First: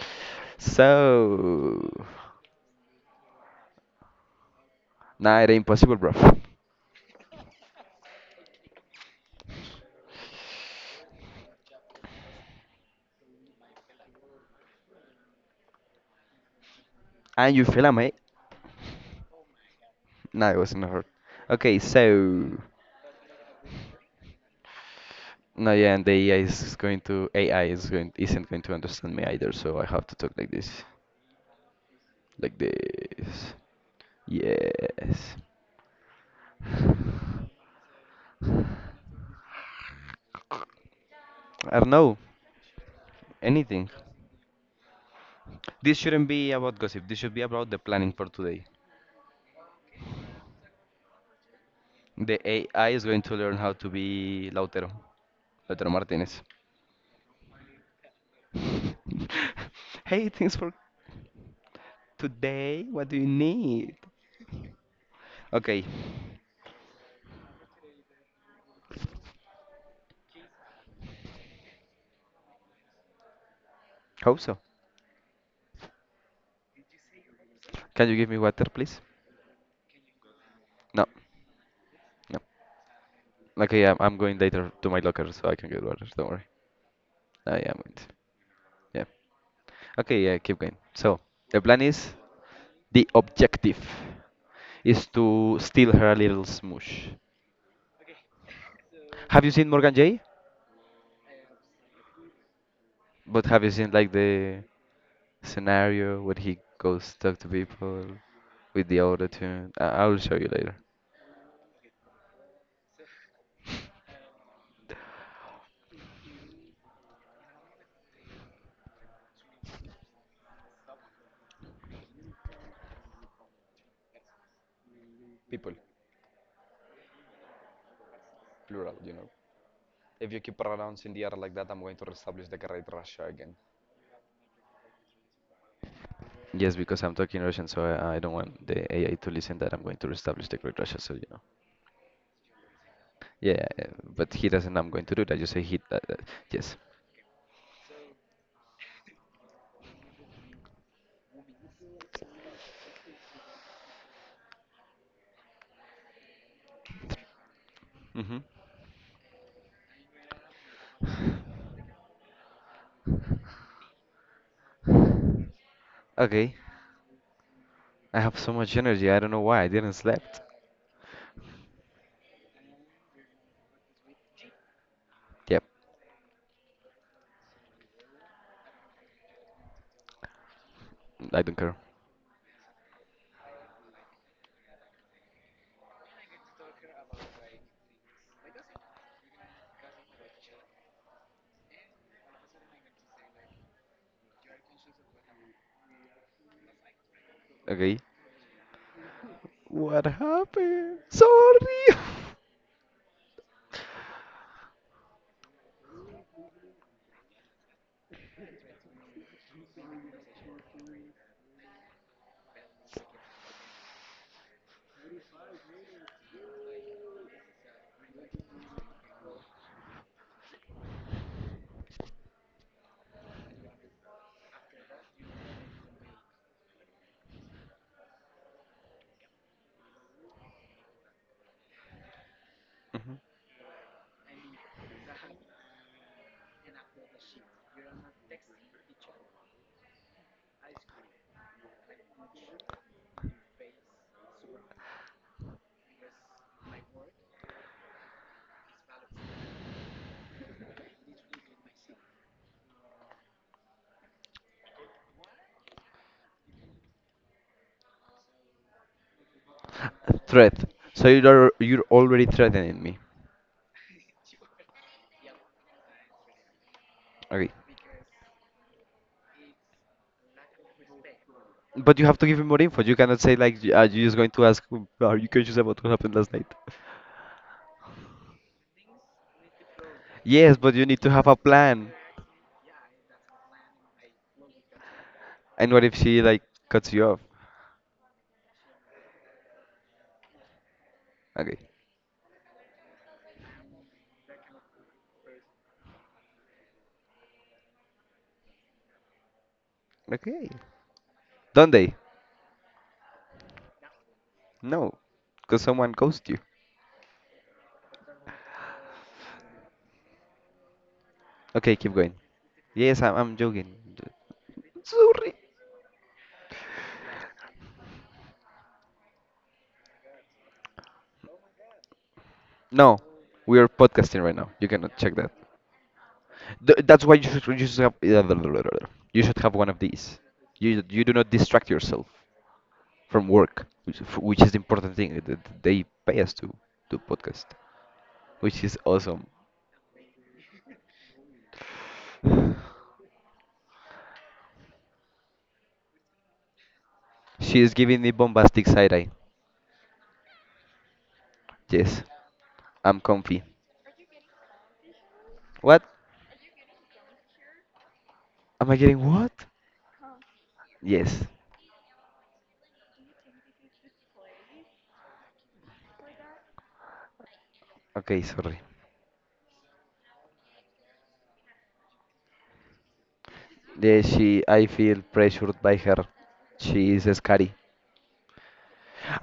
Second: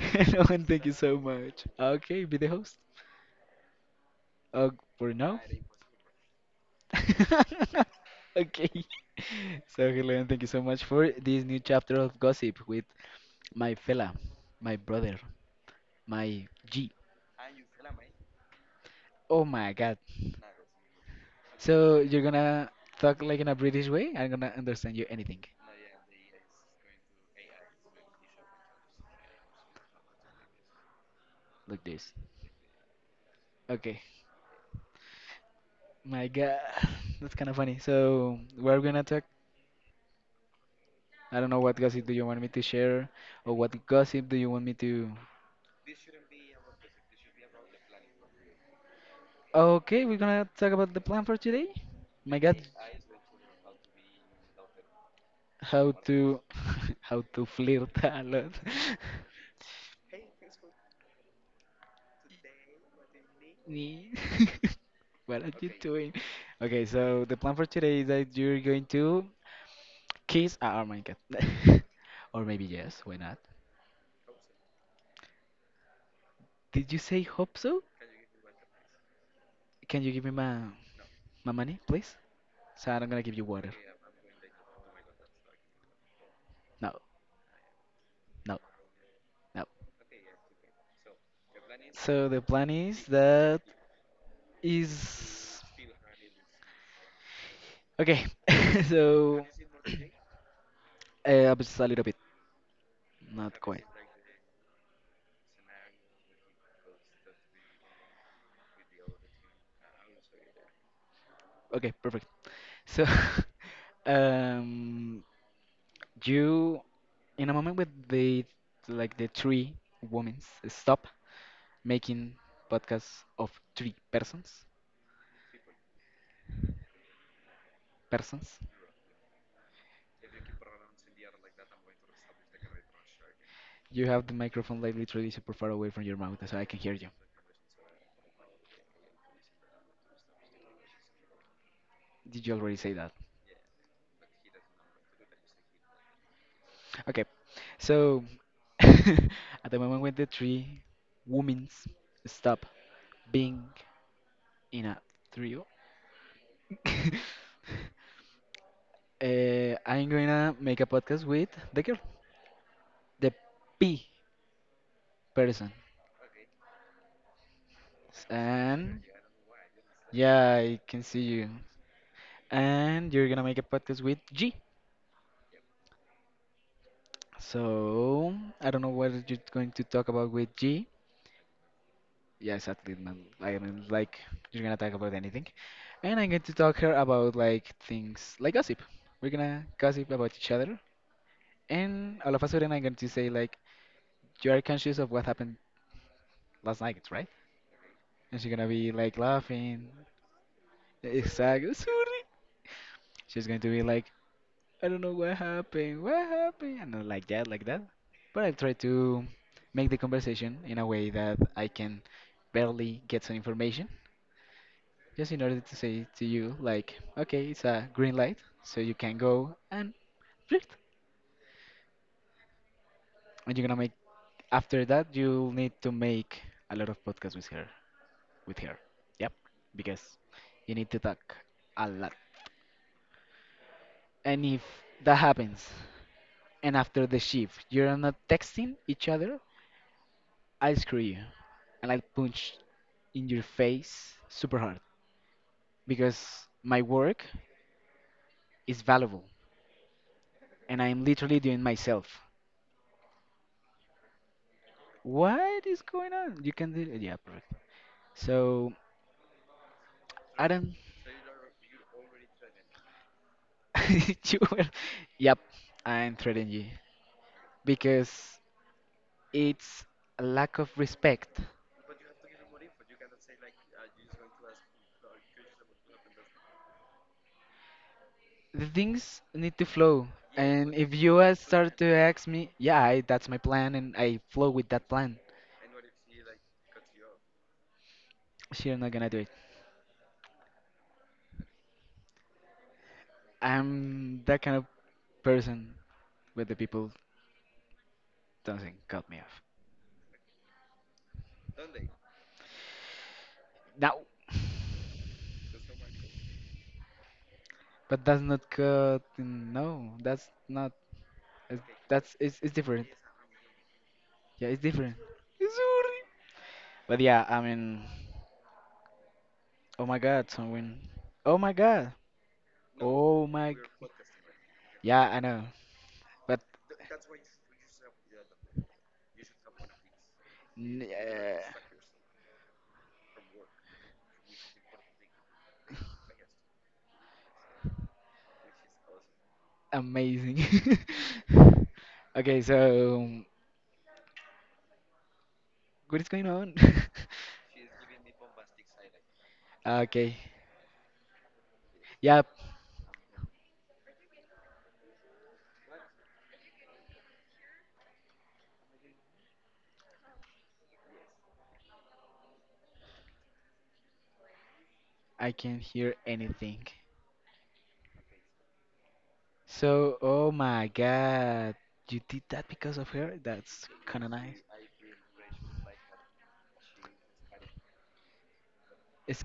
hello and thank you so much. So, Okay, be the host. Uh, for nah, now. it ain't possible, bro. Okay. So, hello and thank you so much for this new chapter of gossip with my fella, my brother, my G. And you feel me? Oh my God. Nah, it wasn't hurt. Okay, So, you're so gonna talk like in a British way? I'm gonna understand you anything no, yeah, and the AI is going to AI is going isn't going to understand me either, so I have to talk like this, like this. like this. Okay. Yes. My God. That's kind of funny. So, we're gonna talk. I don't know what I don't gossip do know you want me to share or what anything. gossip do you want me to. This shouldn't be about gossip. This should be about the planning for today. Okay, we're gonna talk about the plan for today. My The God, AI is going to learn how to be Lautero, how Lautero to Martinez. how to flirt a lot. Hey, thanks for today. What do you need? Nee. What are you Okay, doing? Okay, so the plan for today is that you're going to kiss. Ah, oh my God. Or maybe yes. Why not? hope so. Did you say hope so? Can you give me water, please? Can you give me my No. my money, please? No. So I'm gonna give you water. Okay, I'm going later to my locker so I can get water. Don't worry. No, I am going to. no, Yeah. no. Okay, yeah, keep going. So, the plan is, So the plan is the that objective is to is steal her little smoosh. okay. Have So you seen Morgan Jay? Just a little bit, But not have you quite. seen like the scenario where he goes talk to people with the auto tune. I will show you later. Okay, perfect. So um, you, in a moment with the, like, the three women, stop making podcasts of three persons People, persons. plural, you know. If you keep pronouncing the R like that, I'm going to reestablish the correct Russia again. You have the microphone like literally super far away from your mouth, so I Yes, can hear because you. I'm talking Russian, so I don't want the AI to listen that I'm going to reestablish the correct Russia. So you know, Did you already say that? yeah, yeah, yeah, but he doesn't. I'm going to do that. You say he. Yes. Okay, so at the moment when the three women stop being in a trio, Mm-hmm. I'm gonna make a podcast with the girl, the P person. Okay. I have so much And energy. I don't know why I didn't sleep. yeah, I can see you. And you're gonna make a podcast with G. Yep. So I don't know what you're going to talk about with G. I don't care. Yeah, exactly, man. I mean, like, you're gonna talk about anything. And I'm going to talk here about, like, things like gossip. We're gonna gossip about each other. And all of a sudden, I'm going to say, like, you are conscious of what happened last night, right? Okay. And she's gonna be, like, laughing. What happened? Exactly. Sorry. Sorry. She's going to be like, I don't know what happened. What happened? And then like that, like that. But I try to make the conversation in a way that I can barely get some information just in order to say to you, like, okay, it's a green light, so you can go and flirt. And you're gonna make, after that, you'll need to make a lot of podcasts with her. Yep, because you need to talk a lot. And if that happens, and after the shift, you're not texting each other, I'll screw you. And I'll punch in your face super hard because my work is valuable and I'm literally doing myself. What is going on? You can do it. Yeah, perfect. So, Threat. Adam, So you're already threatening me. you were. Yep, I'm threatening you Okay. because it's a lack of respect. But you have to give me more info. You cannot say like are you just going to ask, "Mm, are you conscious about what happened last night?" The things need to flow, Yes, and but you if need to you have a start to plan. ask me, yeah, that's my plan, and I flow with that plan. And what if she like cuts you off? Sure, I'm not gonna do it. Okay. I'm that kind of person where the people doesn't cut me off. Okay. Don't they? Now, No. Because someone ghosts you. but that's not cut. No, that's not. Okay, keep That's going. It's different. Yes, I'm joking. Yeah, it's different. Sorry. It's so- But yeah, I mean, oh my God, someone. Oh my God. No. Oh my. We are podcasting right now. You cannot Yeah, check I that. know. But That's why you should have you should have one of these. You n- you do not uh, distract yourself from work, which is the important thing. That They pay us to do podcast, which is awesome. amazing. Okay, so what is going on? She is giving me bombastic side eye. Okay. Yes, Yep, I'm comfy. What? Am I getting what? Yes. I can hear anything. Okay, sorry. So, oh my God, you did that because of her? That's kind Yeah, of nice. she. I feel pressured by her. She is scary.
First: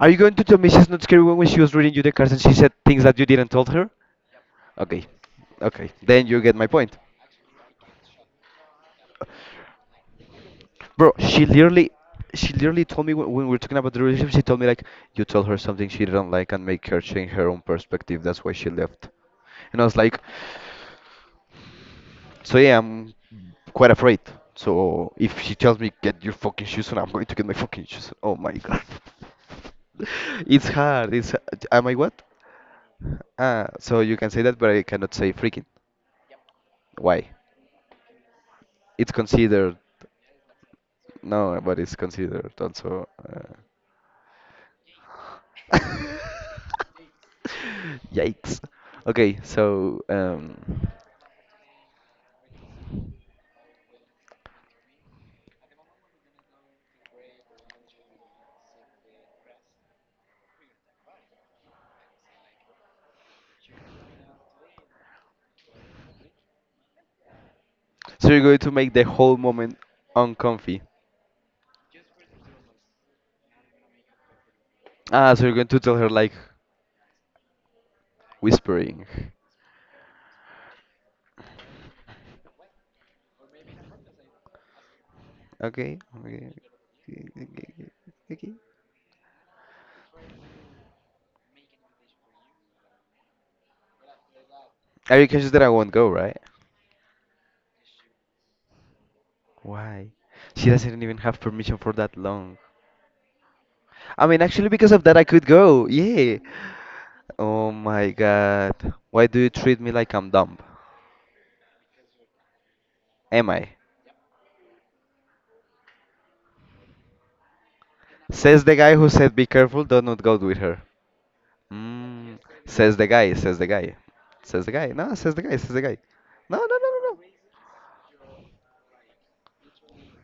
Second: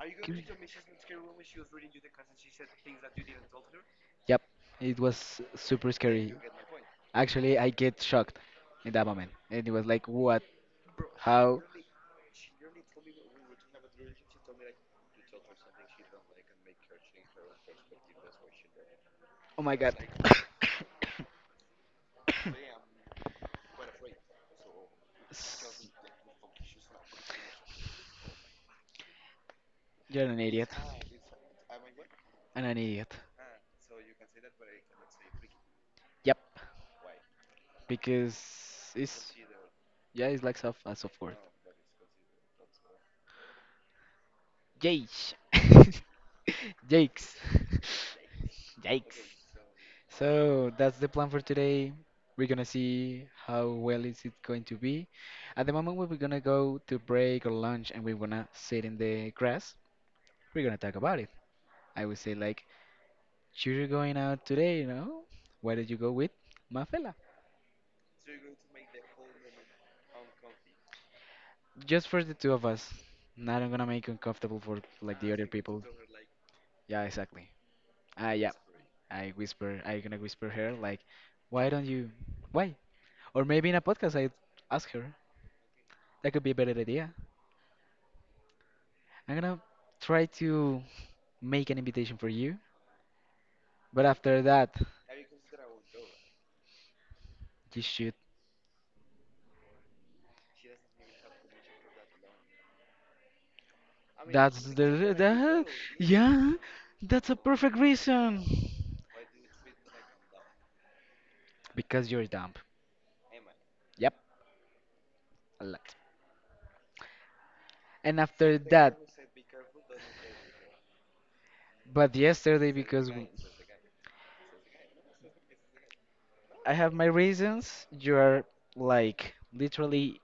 Are you going to tell me she's not scary when she was reading you the cards and she said things that you didn't tell her? Yep, it Okay, was super okay. Then scary. you get my point. Actually, I get shocked in that moment, and it was like, what? Bro, How? She literally told me when, we were talking about the relationship, she told me like, you tell her something she didn't like and make her change her own perspective. That's why she left. Oh my And I was god. like, so yeah, I'm quite afraid. So if she tells me S- get your fucking shoes on, I'm going to get my fucking shoes on. Oh my god, You're an it's idiot. hard. It's, am I what? And an idiot. Ah, so you can say that, but I cannot say freaking. Yep, Why? because It's it's, considered. yeah, it's like soft as of course. No, but it's considered also. Yeesh. Jakes. yikes. Jakes. Okay, so So that's the plan for today. We're gonna see how well is it going to be. At the moment, we're gonna go to break or lunch, and we're gonna sit in the grass. We're gonna talk about it. I would say like, you're going out today, you know? Why did you go with my fella? so you're going to make the whole moment uncomfy. Just for the two of us. Not I'm gonna make uncomfortable for like the Ah, so other you're going to people. tell her like Yeah, exactly. Ah, yeah. whispering. I whisper. I gonna whisper her like, why don't you? Why? Or maybe in a podcast, I ask her. Okay, That okay, could okay, be a better idea. okay. Okay. Okay. I'm gonna try to make an invitation for you, but after that, Are you conscious that I won't go, right? you should. Why? She doesn't even have permission for that long. I mean, That's actually, because of that, the I could that go. Yeah. yeah, that's a Oh perfect my reason. God. Why do you treat me like I'm dumb? Because you're dumb. Am I? Yep, a lot. And after Says the guy that, who said be careful, do not go with her. but Mm, yesterday says the because guy, says the guy. Says the guy. No, says the guy, says the guy. No, no, I no, have my no, no. reasons, you are like literally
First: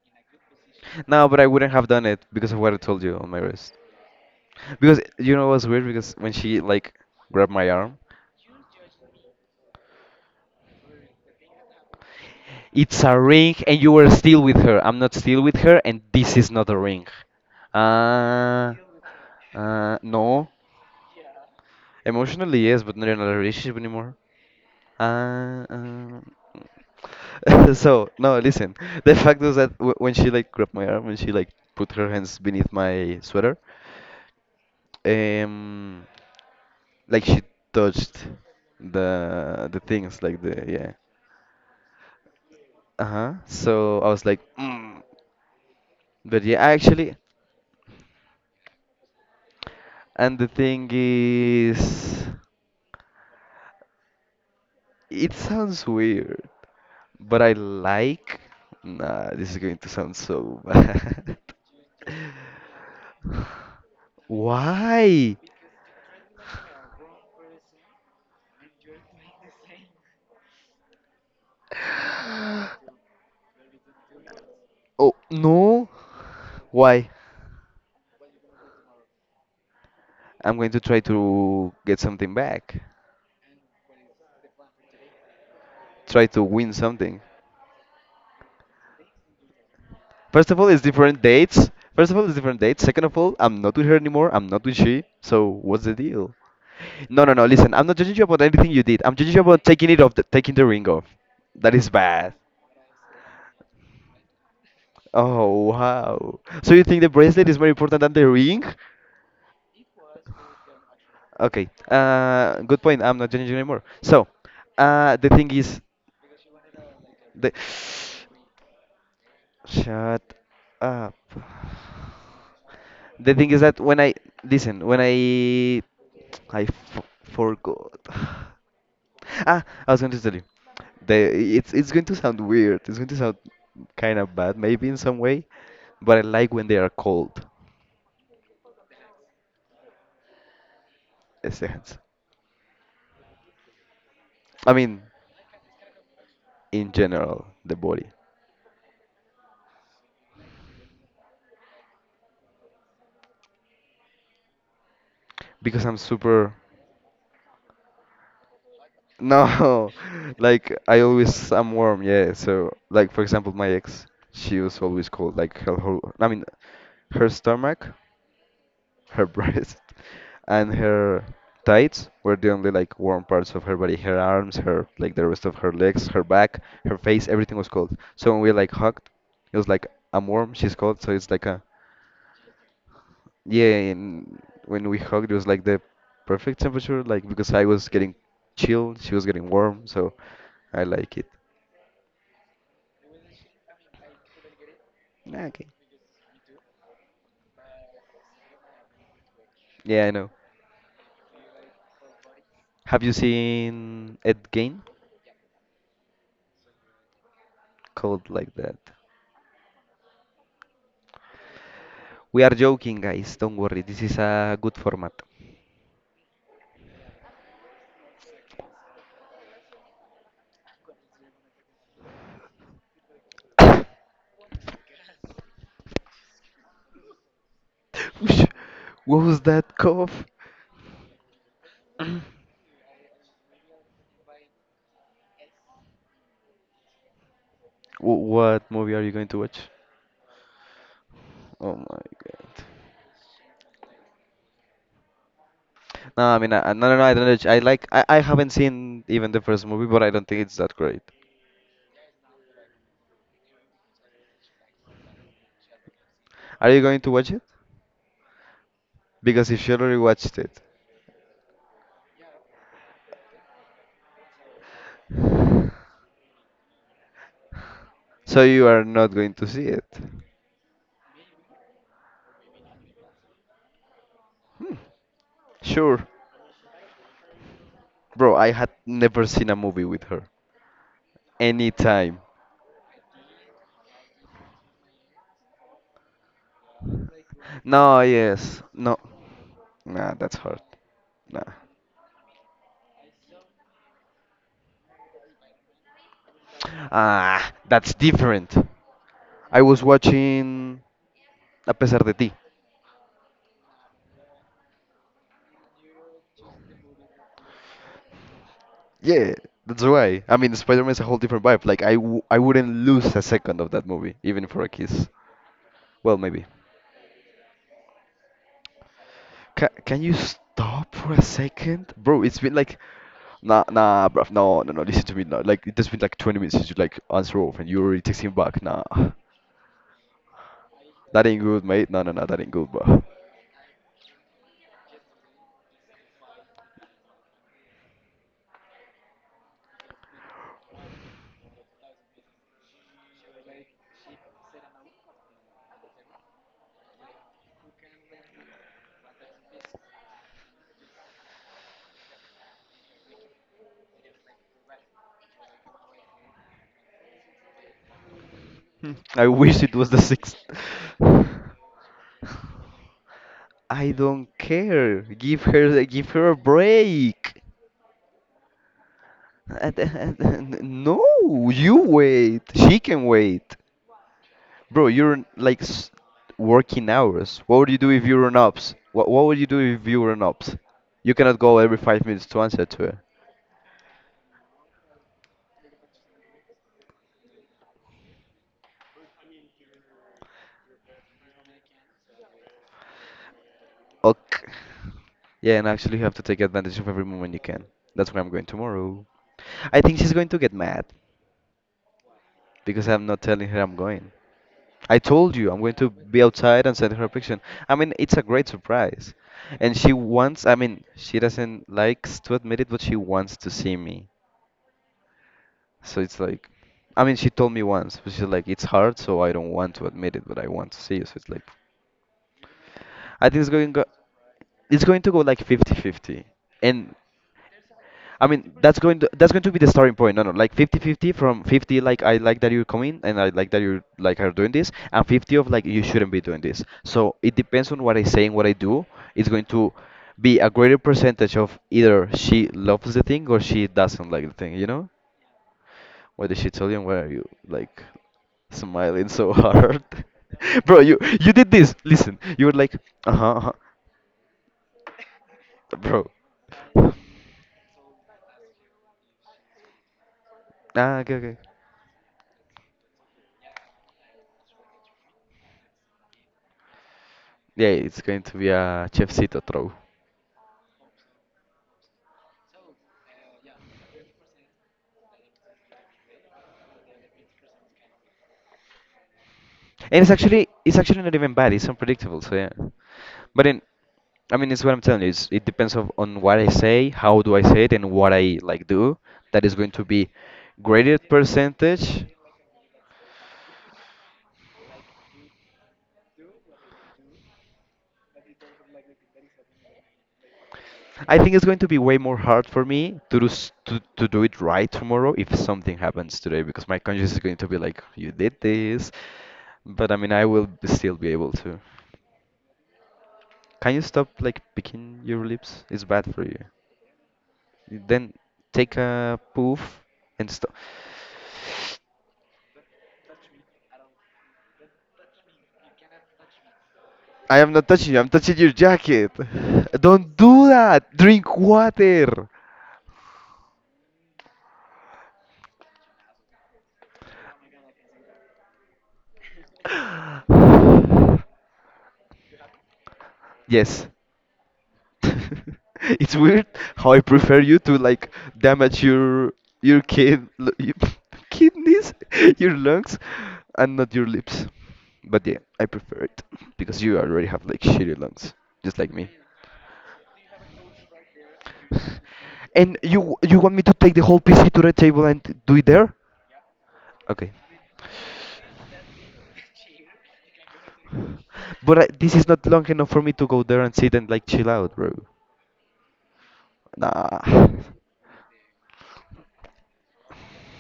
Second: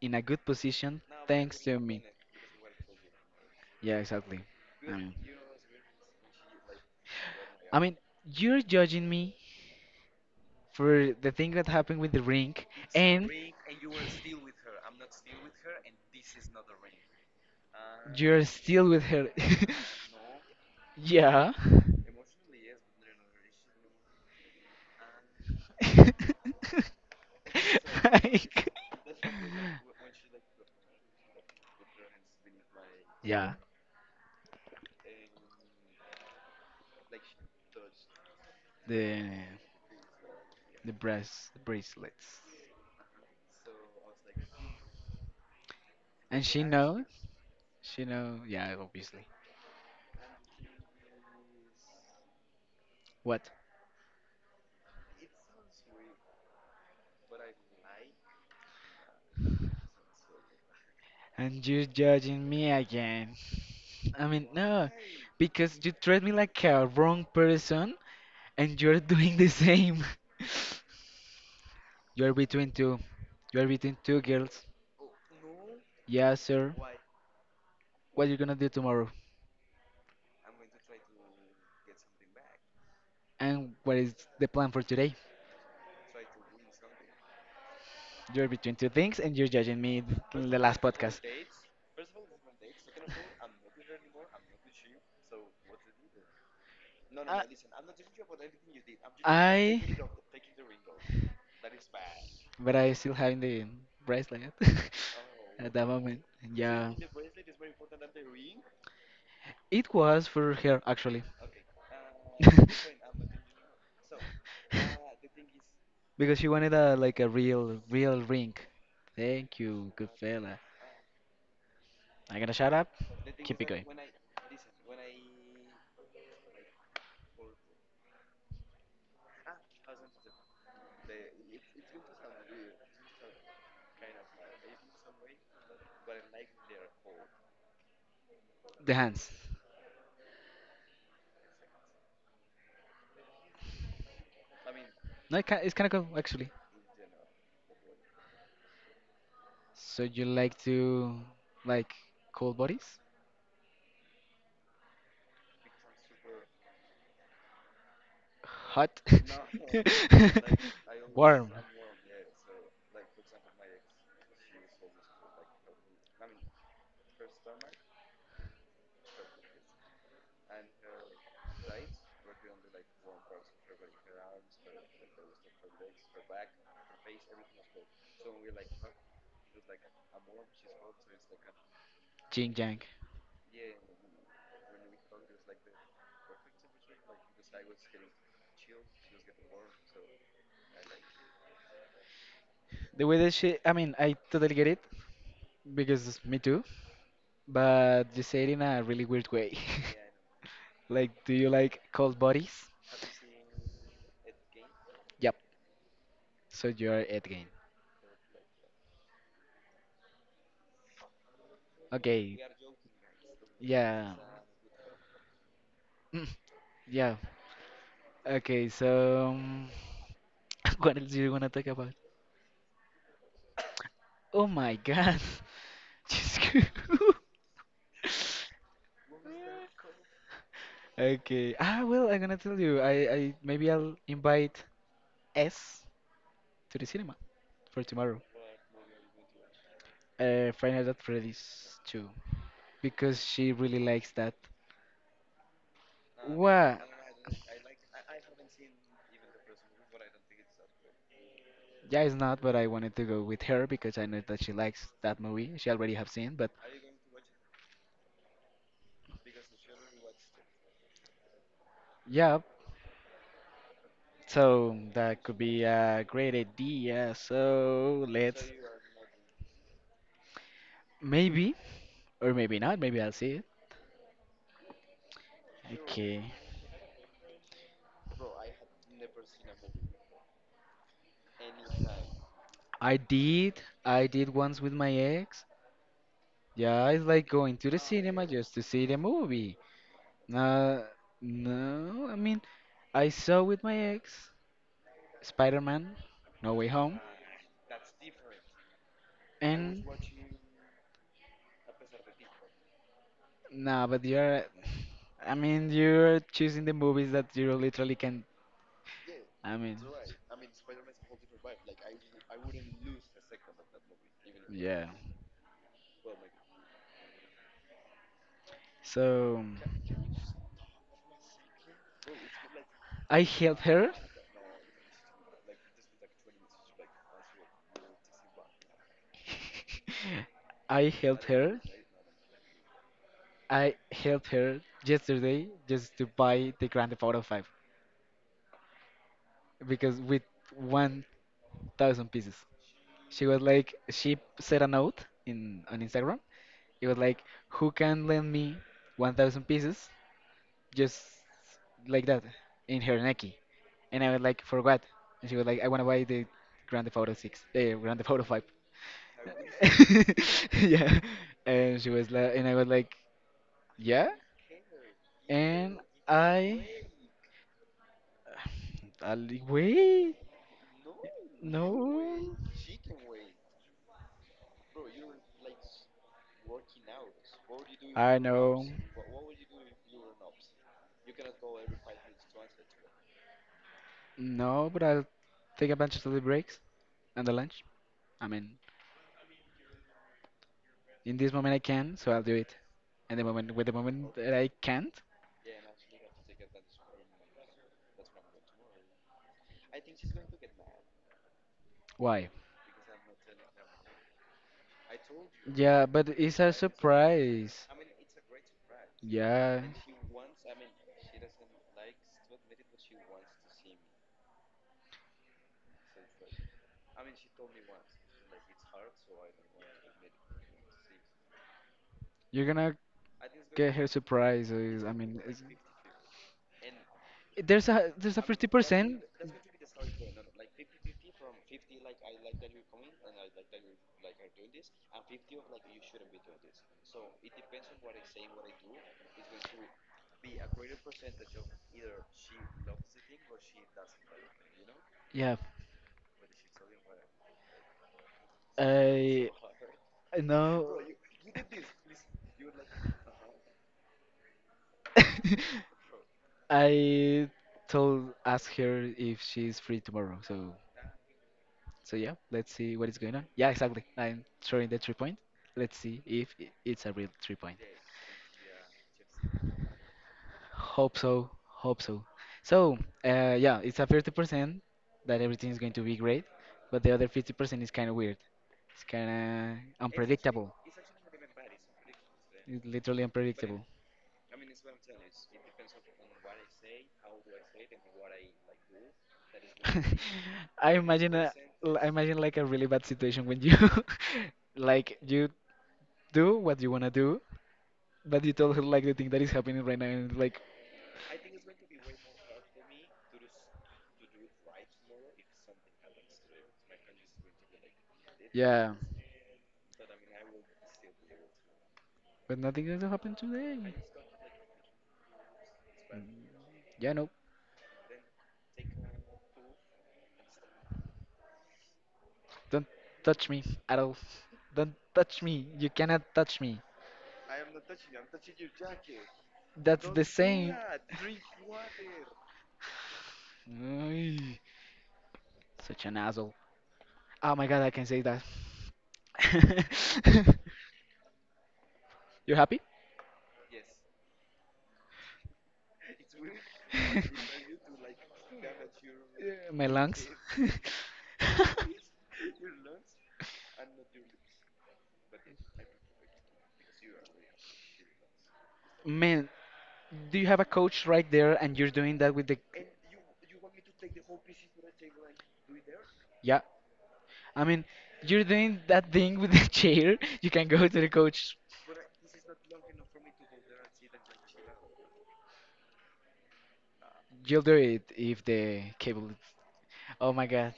in a good position No, but I thanks wouldn't to have me. done it because of what I told you on my wrist. Yeah, exactly. I Because mean, you know what's weird? Because when she like grabbed my I mean, arm, you're judging me for the thing that happened with the ring. it's a So ring and you were still with her. I'm not still with her and this is not a ring. you're Uh, still with her. No. Yeah. Emotionally, yes, but not in a relationship anymore. Uh, um, so no, Like- listen. The fact was that w when she like grabbed my arm, when she like put her hands beneath my yeah, sweater, um, like she touched the the the things, like the yeah. the breast bracelets. Uh-huh. So I was like, mm. But And yeah, she knows. actually, She know. Yeah, obviously. and the thing is, What? it sounds weird, but I like. Nah, this is going to sound so bad. And you're judging me again. I mean, no, Why? because you treat me like a wrong person, and you're doing the same. You're between two. You're between two girls. Oh, no. Yes, sir. Why? What you gonna do tomorrow? I'm going to try to get something back. And what is the plan for today? Try to win something. You're between two things, and you're judging me in First of the all, it's last different podcast. dates. First of all, it's different dates. Second of all, I'm not with her anymore. I'm not with she. So what's the deal? No, Uh, no, no. Listen, I'm not judging you about anything you did. I'm judging you about I, taking it off, taking the ring off. That is bad. but I still having the bracelet Oh, at that moment. wow. So you Yeah, think the bracelet is more important than the ring? it was for her actually, Okay. Good point. I'm not judging you anymore. So, the thing is, because she wanted a the real, real ring. Thank you, good shut fella. up. I'm gonna shut up. The thing is Keep it that going. when I listen, when I f forgot. Ah, I was going to tell you. The It's going to sound weird. It's going to sound kind of bad, maybe in some way, but I like when they are cold. The hands. Yes, the hands. I mean, No, it's kind of cool actually. in general, the body, So you like to like cold bodies? because I'm super. Hot? No, like I always I'm warm. Yeah. So like for example, my ex, she was always cold. Like her whole. I mean, her stomach, her breast and her tights were the only like warm parts of her body. Her arms, her like the rest of her legs, her back, her face, everything was cold. So when we like hugged, it was like I'm warm, she's cold, so it's like a Jing Jang. yeah. And when we hugged, it was like the perfect temperature, like because I was getting chill, she was getting warm, so I like it. The way that she, I mean, I totally get it Okay. because me too, but you say it in a really weird way. Yeah, I know. Like, do you like cold bodies? Have you seen Ed Gein? Yep. So you're at game. Cold like that. Okay. We are joking, guys. Don't worry. This Yeah. is a good format. Mm, yeah. Okay. So, what else do you wanna talk about? Oh my God. Whoosh. What was that cough? Okay. Ah, well, I'm gonna tell you. I maybe I'll invite S to the cinema for tomorrow. What movie are you going to watch? Final at Oh Freddy's 2 my god. because she really likes that. No, I mean, What? no, no, no, I don't know. I like, I haven't seen even the first movie, but I don't think it's that great. Yeah, it's not, but I wanted to go with her because I know that she likes that movie. She already have seen, but Are you going to watch it? Because if you already watched it, yeah, so that could be a great idea. So so let's you are not going to see it. maybe or maybe not. Maybe I'll see it. Sure. Okay. Bro, I had never seen a movie with her. Anytime. I did. I did once with my ex. Yeah, it's like going to the No, cinema just yes. to see No. the movie. Nah, that's hard. Uh, Nah. no, I mean, I saw with my ex Spider-Man, No Way Home, Ah, that's different. I was and watching a pesar de ti. nah, but you're, I mean, you're choosing the movies that you literally can, Yeah, I mean, that's why. I mean, spider man is a whole different vibe. Like, I wouldn't lose a second of that movie, even for a yeah. kiss. Well, maybe. So Ca Can you stop for a second? Bro, it's been like, I nah, helped her. nah, bruv, no, no, no, listen to me now. Like, it's been like 20 minutes since you, like, answer off, and you already texting back. Nah, I that helped ain't her. good, mate. No, no, no, that ain't good, bro. I helped her yesterday just to buy the Grand Theft Auto 5, because with 1,000 pieces, she was like, she said a note in on Instagram. It was like, who can lend me 1,000 pieces, just like that, in her necky? And I was like, for what? And she was like, I want to buy the grand theft auto 6 the grand theft auto 5. I wish it was the sixth. Yeah. And she was like, and I was like, I yeah. don't care. And Give her a i break. I'll wait. No, No, you wait. She can wait. Bro, you're in, working hours. What would you do if I you were an know. ops? What would you do if you were an ops? You cannot go every 5 minutes to answer to her. No, but I'll take advantage of the breaks and the lunch. I mean, in this moment I can, so I'll do it. And the moment, with the moment that Okay. I can't, Yeah, and actually you have to take advantage of every moment you can. That's where I'm going tomorrow. I think she's going to get mad why? because I'm not telling her I'm going. I told you I'm going Yeah, to but be it's a outside and send her a picture. surprise. I mean, it's a great surprise. Yeah, And she wants, I mean, she doesn't likes to admit it, but she wants to see me. So it's like, I mean, she told me once, but she's like, it's hard, so I don't want to admit it, but I want to see you. So it's like, you're gonna I think it's going get go. her It's surprises. I going to go mean, like 50-50, and there's a I fifty mean, that's going percent. to, that's going to be the starting point. No, no, like 50-50 from 50 like I like that you're coming and I like that you like are doing this and 50 of like you shouldn't be doing this. So it depends on what I say and what I do. It's going to be a greater percentage of either she loves the thing or she doesn't like the thing, you know? Yeah, What did she tell you and why are you like smiling I so hard? no, Bro, you did this. Listen, you were like, uh-huh, uh-huh. Bro. I told ask her if she's free tomorrow. So Ah, okay, okay. so yeah, let's see what is going on. Yeah, exactly. I'm throwing the 3-point. Let's see if it's a real 3-point. Yeah, it's going to be a chefcito throw. Hope so. Hope so. So, yeah, it's a 50% that everything is going to be great, but the other 50% is kind of weird. It's kind of And it's actually, unpredictable. it's actually not even bad. It's unpredictable. So yeah. It's literally But in unpredictable. I mean, it's what I'm telling you. It depends on what I say, how do I say it, and what I like do. That is going to be I graded imagine a, l- I percentage. imagine like a really bad situation when you like you do what you wanna do, but you tell her like the thing that is happening right now and it's like, I think it's going to be way more hard for me to do to do it right tomorrow if something happens today because my conscience is going to be like, you did yeah, this. But I mean, I will still be able to. but nothing going to happen today. Can you stop like picking your lips? It's bad for you. Yeah, no, Then take a poof and stop. don't touch me at all. Don't touch me. You cannot touch me. I am not touching you, I'm touching your jacket. That's the Don't do same. that. Drink water. Ay, such an asshole. Oh my god, I can say that. You happy? Yes. It's weird how I prefer you to like damage your My your lungs. kid l- your kidneys, your lungs, and not your lips. But yeah, I prefer it because you already have like shitty lungs, just like me. Man, do you have a coach right there and you're doing that with the. And you want me to take the whole PC to the table and do it there? Yeah. Okay. I mean, you're doing that thing with the chair. You can go to the coach. But I, this is not long enough for me to go there and sit and like chill out, bro. Nah. You'll do it if the cable. Oh my god.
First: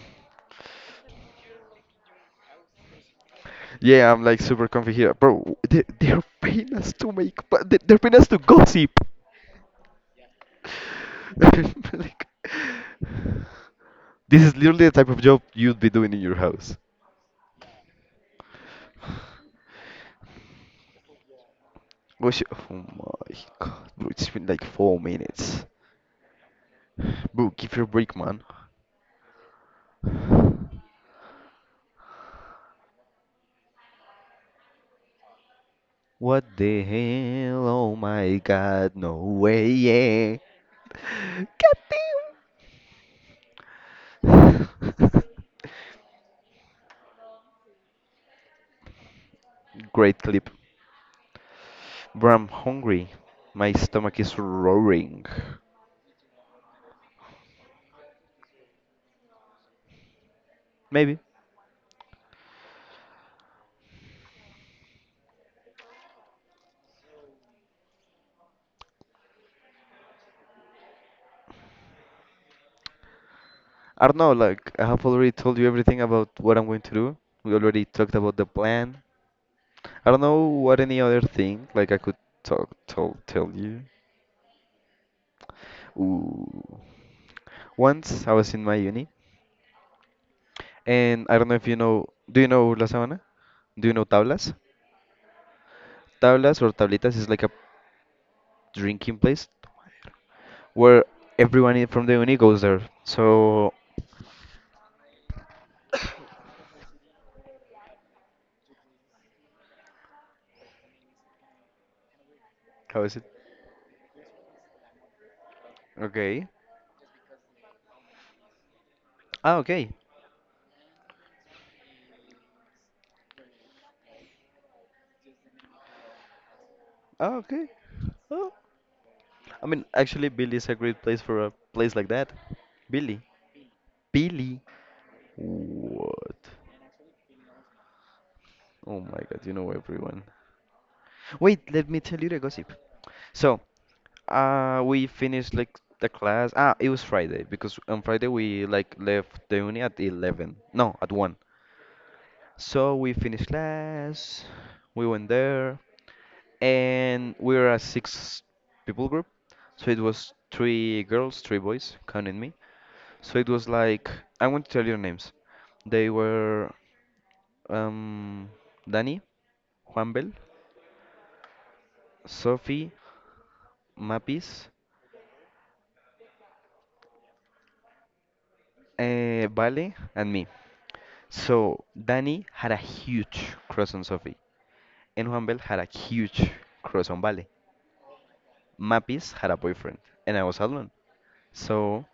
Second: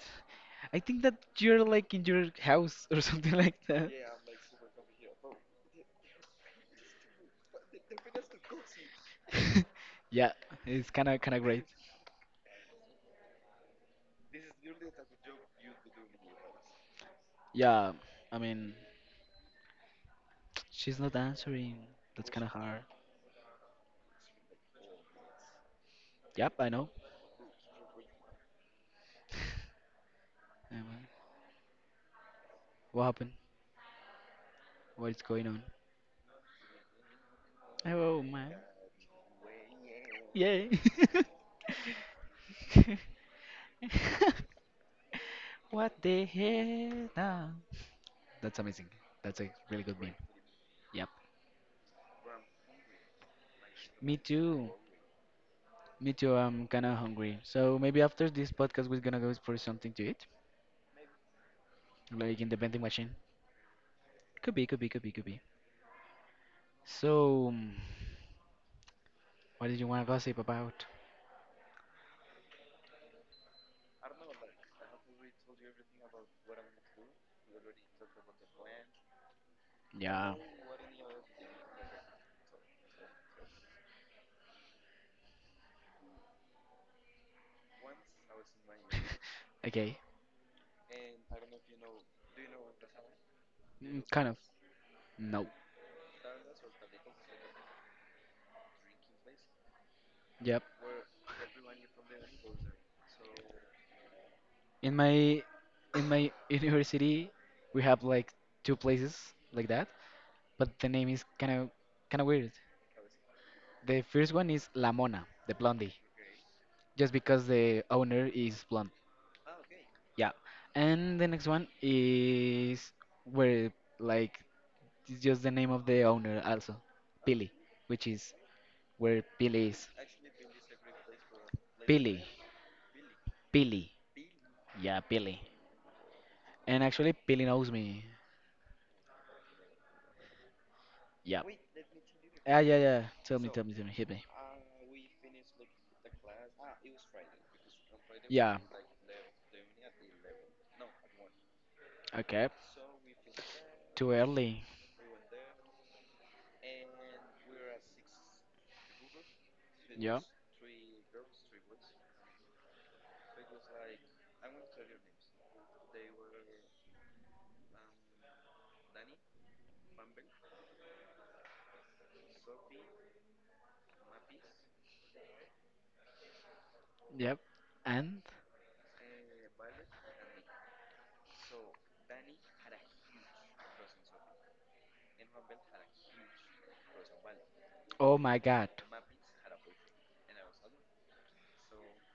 I think that you're like in your house or something like that. Yeah, I'm like super comfy here, bro. They're paying us to make, but they're paying us to gossip. Yeah, it's kind of great. like, this is literally the type of job you'd be doing in your house. Yeah, I mean, she's not answering. That's Gosh, kind of oh hard. my god, bro, it's been like 4 minutes. Yep, I know. Bro, give your break, man. Um, what happened? What's going on? What the hell? Oh Oh my man. god, no way, yeah. Yeah. God damn. What the hell? Nah. That's amazing. That's a really good meme. Great clip. Yep. Bro, I'm hungry. My stomach Me is too. roaring. Me too. I'm kind of hungry. So maybe after this podcast, we're gonna go for something to eat, Maybe. like in the vending machine. Could be, could be, could be, could be. So, what did you wanna gossip about? I don't know, like I have already told you everything about what I'm going to do. We already talked about the plan. I don't Yeah. know what any other thing like I could talk tell tell you. Ooh. Once I was in my uni Okay. and I don't know if do you know La Sabana? Do you know Kind of. Tablas? No. Tablas or Tablitas is like a drinking place Yep. where everyone from the uni goes there. So in my in my university, we have like two places like that, but the name is kind of weird. how is it? The first one is La Mona, the blondie, Okay. just because the owner is blonde. Ah, okay. Yeah. And the next one is, where, like, it's just the name of the owner also, Ah, Pili, okay. which is Oh. where I Pili mean is. actually Billy is a great place for a place like Pili. that. Billy. Pili. Billy. Yeah, Pili. What? And actually Pili knows me. Oh my god, you know everyone. Yeah. Wait, let me tell you the Ah, gossip. yeah, yeah. Tell me, So, tell me, tell me. Hit me. We finished like the class. Ah, it was Friday because on Friday Yeah. we like left the uni at 11. No, at 1. Okay. So we finished Too class. early. We went there and we were a six people group. So it Yeah. was three girls, three boys, counting me. So it was like I won't tell your names. They were um Danny, Juanbel, Sophie, Mapis, Yep. And Vale, and me. So Danny had a huge crush on Sophie, and Juanbel had a huge crush on Vale. oh my God. Mapis had a boyfriend, and I was alone. So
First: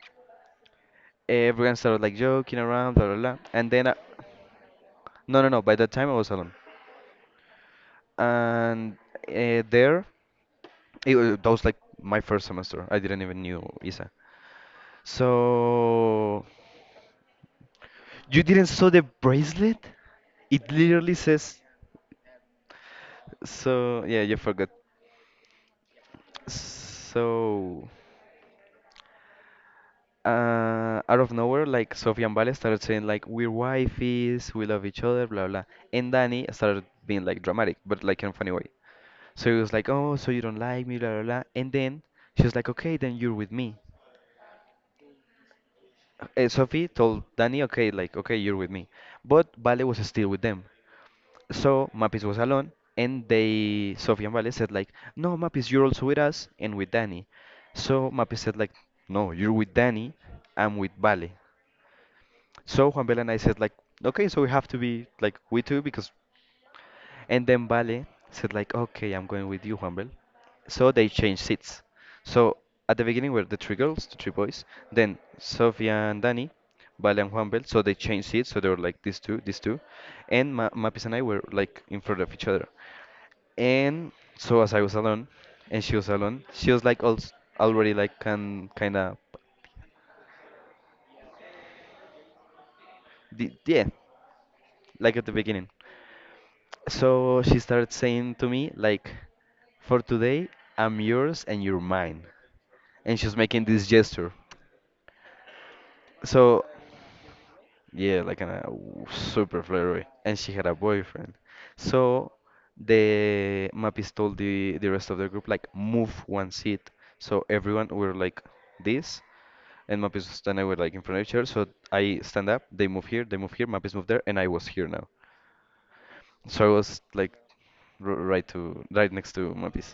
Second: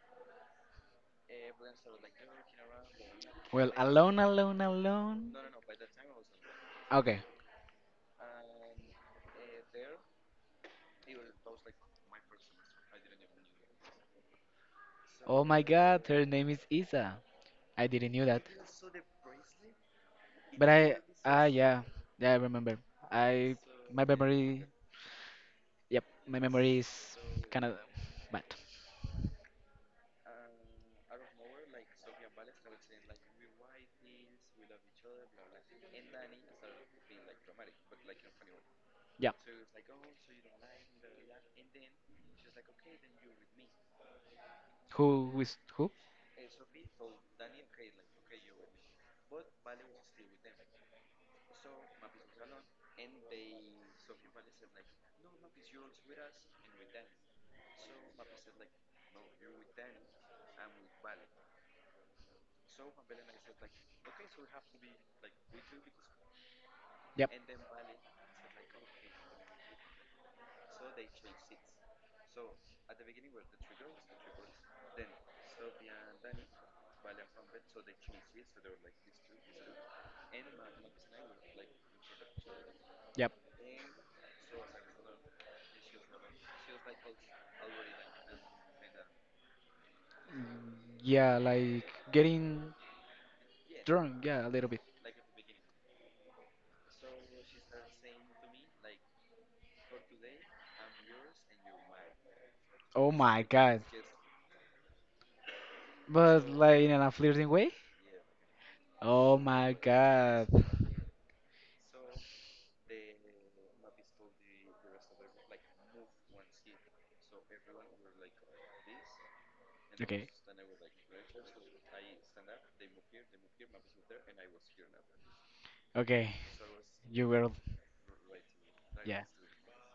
everyone started like joking around, blah blah blah. And Well, then, I, alone, alone, alone. no, no, no. By that time, I was alone, Okay. and there, it, was. That was like my first semester. I didn't even knew Isa. Oh my God. Her So name is Isa. I didn't knew that. you didn't saw the bracelet? But It I literally ah says. yeah, yeah, I remember. I my So yeah, you memory forgot. Yep, my memory is kind of So bad. Out of nowhere, like Sofia and Vale started saying like we're wifeys, we love each other, blah blah. And Danny started being like dramatic, but like in a funny way. Yeah. So he was like, oh, so you don't like me, blah blah blah. And then she was like, okay, then you're with me. Who is who? Sophie told Danny, okay, okay, you're with me. But Vale was still with them. So Mapis was alone, and Sophie and Vale said like, "No, Mapis, you're also with us and with Danny." So Mapis said like, "No, you're with Danny, I'm with Vale." So Juan Bel and I said like, "Okay, so we have to be like we two because," Yep. and then Vale said like, "Okay, I'm going with you, Juan Bel." So they changed seats. So at the beginning were the three girls, the three boys, then Sophia and Danny, Vale and Juanbel. So they changed seats, so they were like these two, and Ma Mapis and I were like in front of each other. Yep. And so as I was alone, and she was alone, she was like al already like can kind of, Mm, yeah, like getting yeah, drunk. Yeah, a little bit. like at the beginning. So she started saying to me like, for today I'm yours and you're mine, Oh and she was my making god. this gesture. But So. like in a flirting way? Yeah, like a Oh super my flirty. And god. she had a boyfriend. So the mappies told the rest of the group like move one seat. So everyone were like this, and Okay. mappies and I were like in front of each other. So I stand up, they move here, mappies move there, and I was here now. Okay. So I was You like were. r right to right Yeah. next to mappies.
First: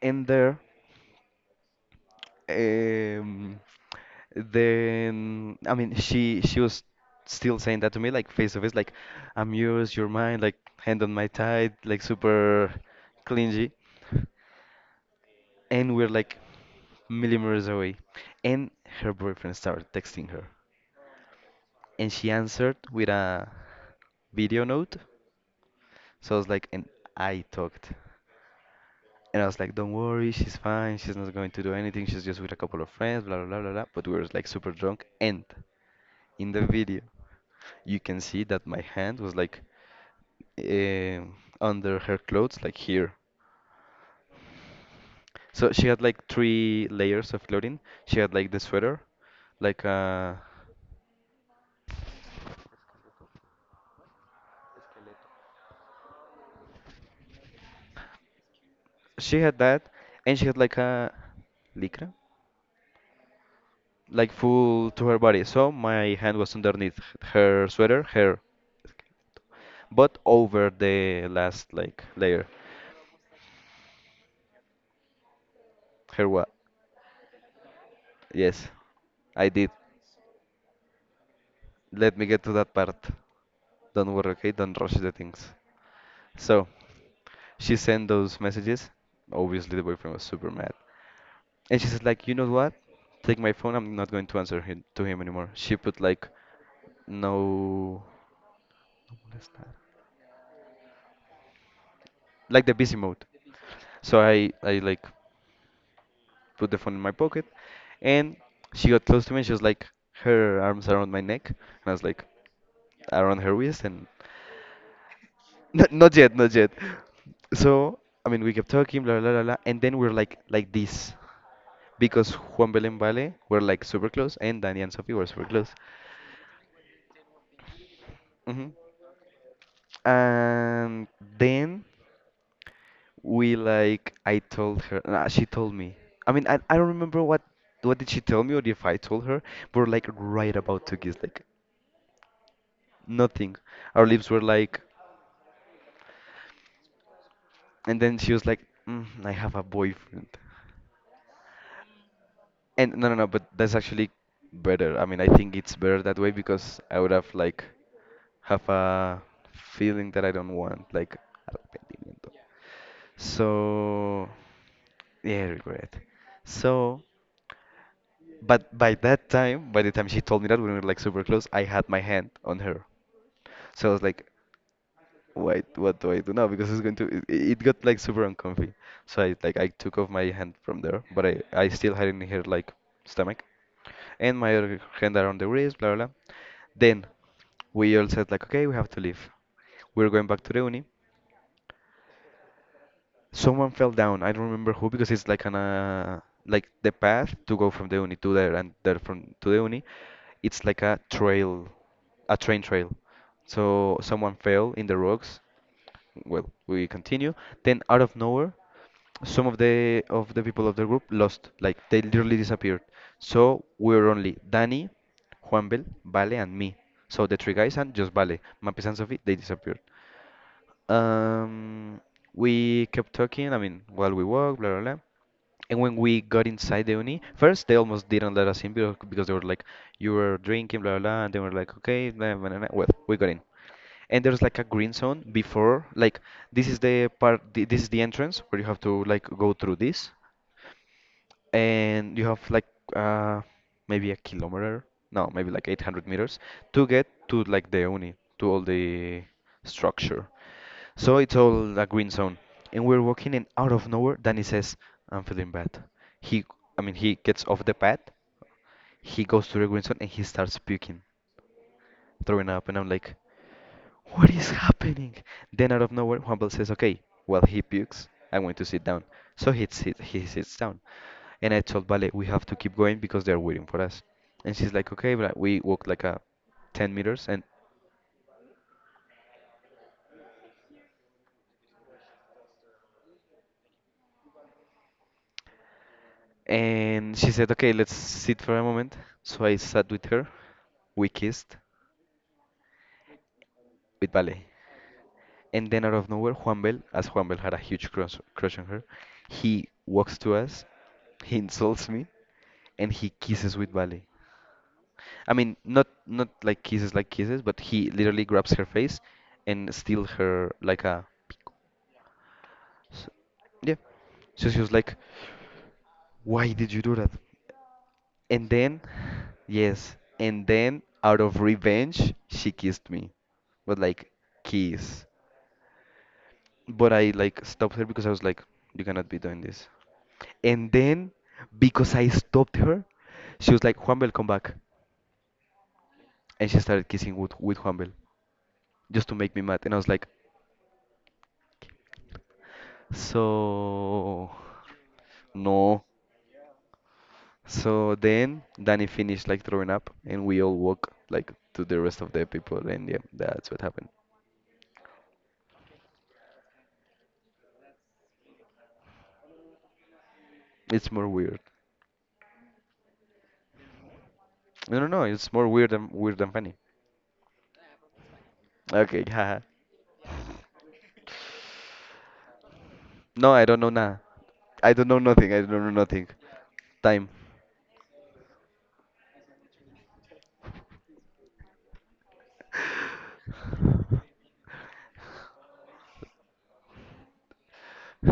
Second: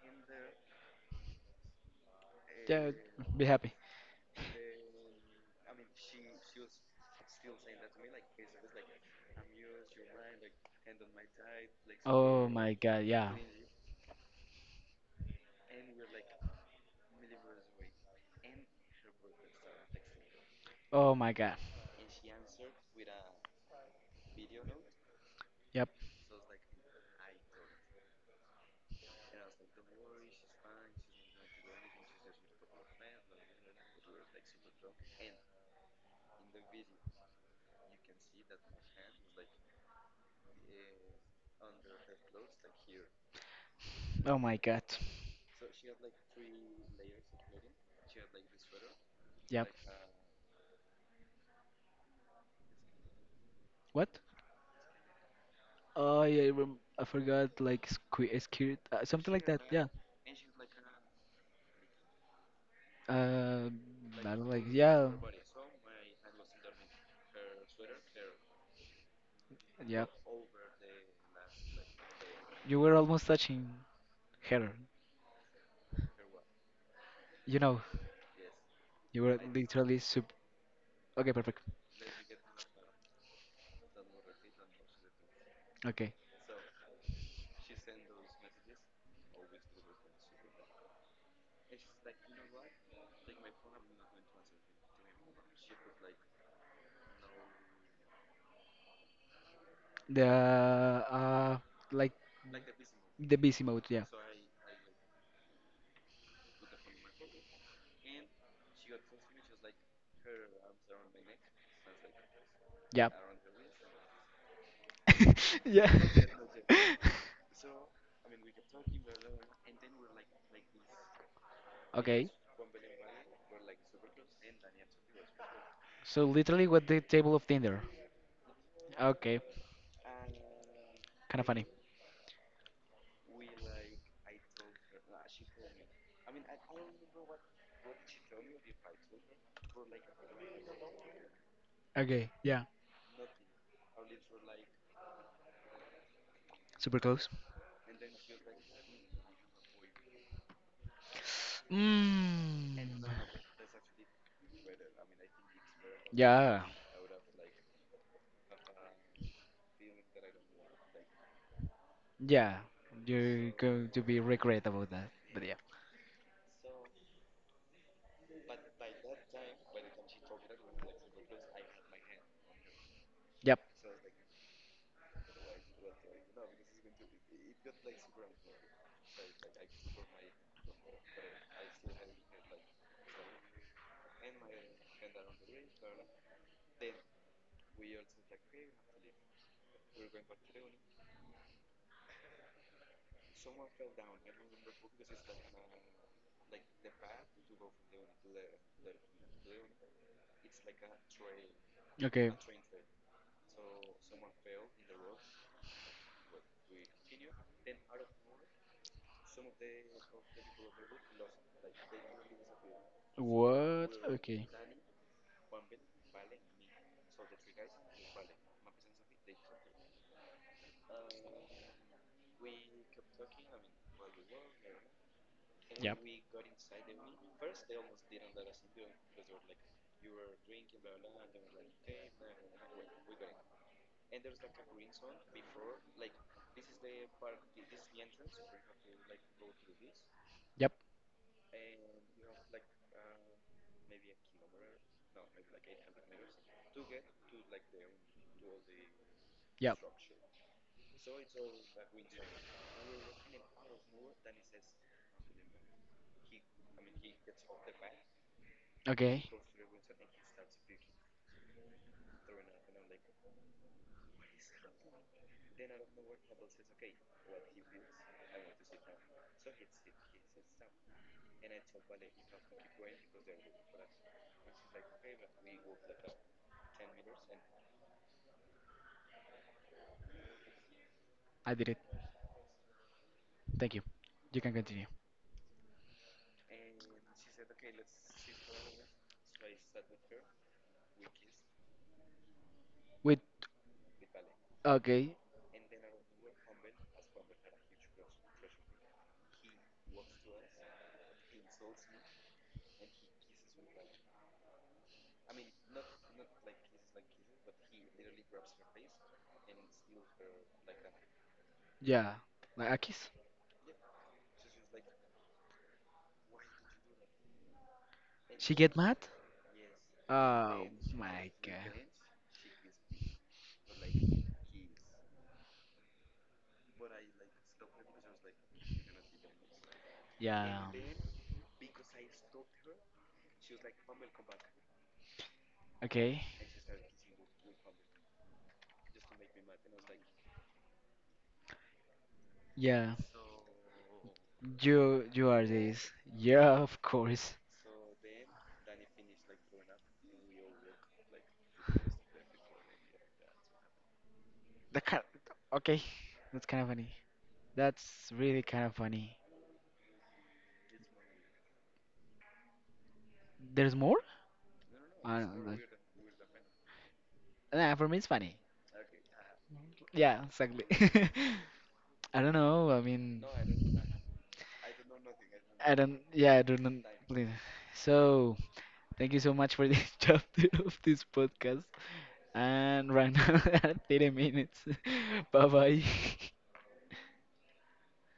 And there. Yeah, be Um, happy. then I mean she was still saying that to me like face to face like I'm yours, you're mine, like hand on my thigh, like Oh super my god, yeah. clingy. And we're like millimeters away. And her boyfriend started texting her. Oh my god. And she answered with a video note. Yep. So I was like, and I talked. And I was like, don't worry, she's fine, she's not going to do anything, she's just with a couple of friends, blah, blah, blah, blah, blah. But we were like super drunk. And in the video, you can see that my hand was like eh, under her clothes, like here. Oh my god. So she had like three layers of clothing. She had like the sweater, Yep. like What? Oh yeah, I forgot like squirt, something she like had that. Yeah. that, and she had like a lycra, Uh, like I don't like. full to Yeah. her body. So my hand was underneath her sweater, her Yep. but over the last like layer. You were almost touching her. Here what? You know, Yes, you were I did. literally sup. Okay, perfect. Let me get to that part. Don't worry, okay? Don't rush the things. Okay. So she sent those messages. Obviously, the boyfriend was super mad, and she says like, you know what? Take my phone. I'm not going to answer him anymore. She put like no, no molestar. The uh, like Like the busy mode. the busy mode. Yeah. So I like put the phone in my pocket, and she got close to me and she was like, her arms around my neck, and I was like, Yep. around her waist, and Yeah. not yet, not yet. So, I mean, we kept talking, blah, blah, blah, blah, and then we are like this, Okay. because Juan Belén Vale were like super close, and Danny and Sophie were super close. So literally what the table of Tinder. Hmm Okay. And Kind of funny. then we like, I told her, nah, she told me. I mean, I don't remember what did she tell me or if I told her. But we're like right about to kiss, like Okay, yeah, nothing. Our lips were like, super close. and then she was like, mm, I have a boyfriend. Mm. And no, no, no, but that's actually better. I mean, I think it's better that way Yeah. because I would have like have a feeling that I don't want, like arrepentimiento. Yeah. You're going to be So, regret about that. But yeah, yeah. regret. So, but by that time, by the time she told me that, when we were like super close, I had my hand on her. Yep. So I was like, Why? What do I do now? Because it's going to. It got like super uncomfy. So I took off my hand from there, but I still had it in her like stomach, and my other hand around the wrist, blah blah blah. Then we all said like, okay, we have to leave. We are going back to the uni. Someone fell down. I don't remember who because it's like an like the path to go from the uni to there and there from to the uni. It's like a trail, Okay, a train trail. So someone fell in the rocks. Well, we continue. Then out of nowhere, some of the people of the group lost, like they literally disappeared. So what? we were only Okay. Danny, Juanbel, Vale, and me. So the three guys and just Vale, Mapes and Sophie, they disappeared. Um, we kept talking, I mean, while we walked, blah, blah, blah. And when Yep. we got inside the uni, first they almost didn't let us in because they were like, you were drinking, blah, blah, blah. And they were like, okay, blah, blah, blah blah." Well, we got in. And there's like a green zone before, like, this is the part, this is the entrance where you have to like go through this Yep. and you have like uh, maybe a kilometer, no, maybe like 800 meters to get to like the uni, to all the Yep. structure. So it's all a green zone, and we're walking, and out of nowhere, Danny says, "I'm feeling bad." He, I mean, he gets off the path, he Okay. goes to the green zone, and he starts puking, throwing up, and I'm like, "What is happening?" Then out of nowhere, Humble says, "Okay, well he pukes. I'm going to sit down." So he sits down. And I told Vale, we have to keep going because they're waiting for us. And she's like, okay, but we walked like a 10 meters I did it. Thank you. You can continue. and she said, okay, let's sit for a moment. So I sat with her. We kissed With with Vale. okay, And then out of nowhere, Juanbel, as Juanbel had a huge crush on her, he walks to us, he insults me, and he kisses with Vale. I mean, not not like kisses like kisses, but he literally grabs her face and steals her like a yeah, like a S- kiss? yeah. So she was like, why did you do that? And She get then, mad. yes, and Oh then out my of god. revenge, she kissed me. But like, kiss. But I like stopped her because I was like, you cannot be doing this. Yeah, And then, because I stopped her, she was like, Juanbel, come back. okay. And she started kissing with Juanbel just to make me mad. And I was like, Yeah. so, You are no. this. Yeah, of course. So then Danny finished like throwing up, and we all walk like to the rest of the people, and yeah, that's what happened. That kind. Okay. That's kind of funny. That's really kind of funny. It's more weird. There's more? No, no, no, I it's don't more know. Weird than funny. Nah, for me it's funny. Okay, haha. Yeah, exactly. I don't know. I mean, No, I don't know nada. I don't know nothing. I don't know I don't, nothing. yeah, I don't Time. believe. So, thank you so much for this chapter of this podcast. And right now, 30 minutes. Bye bye.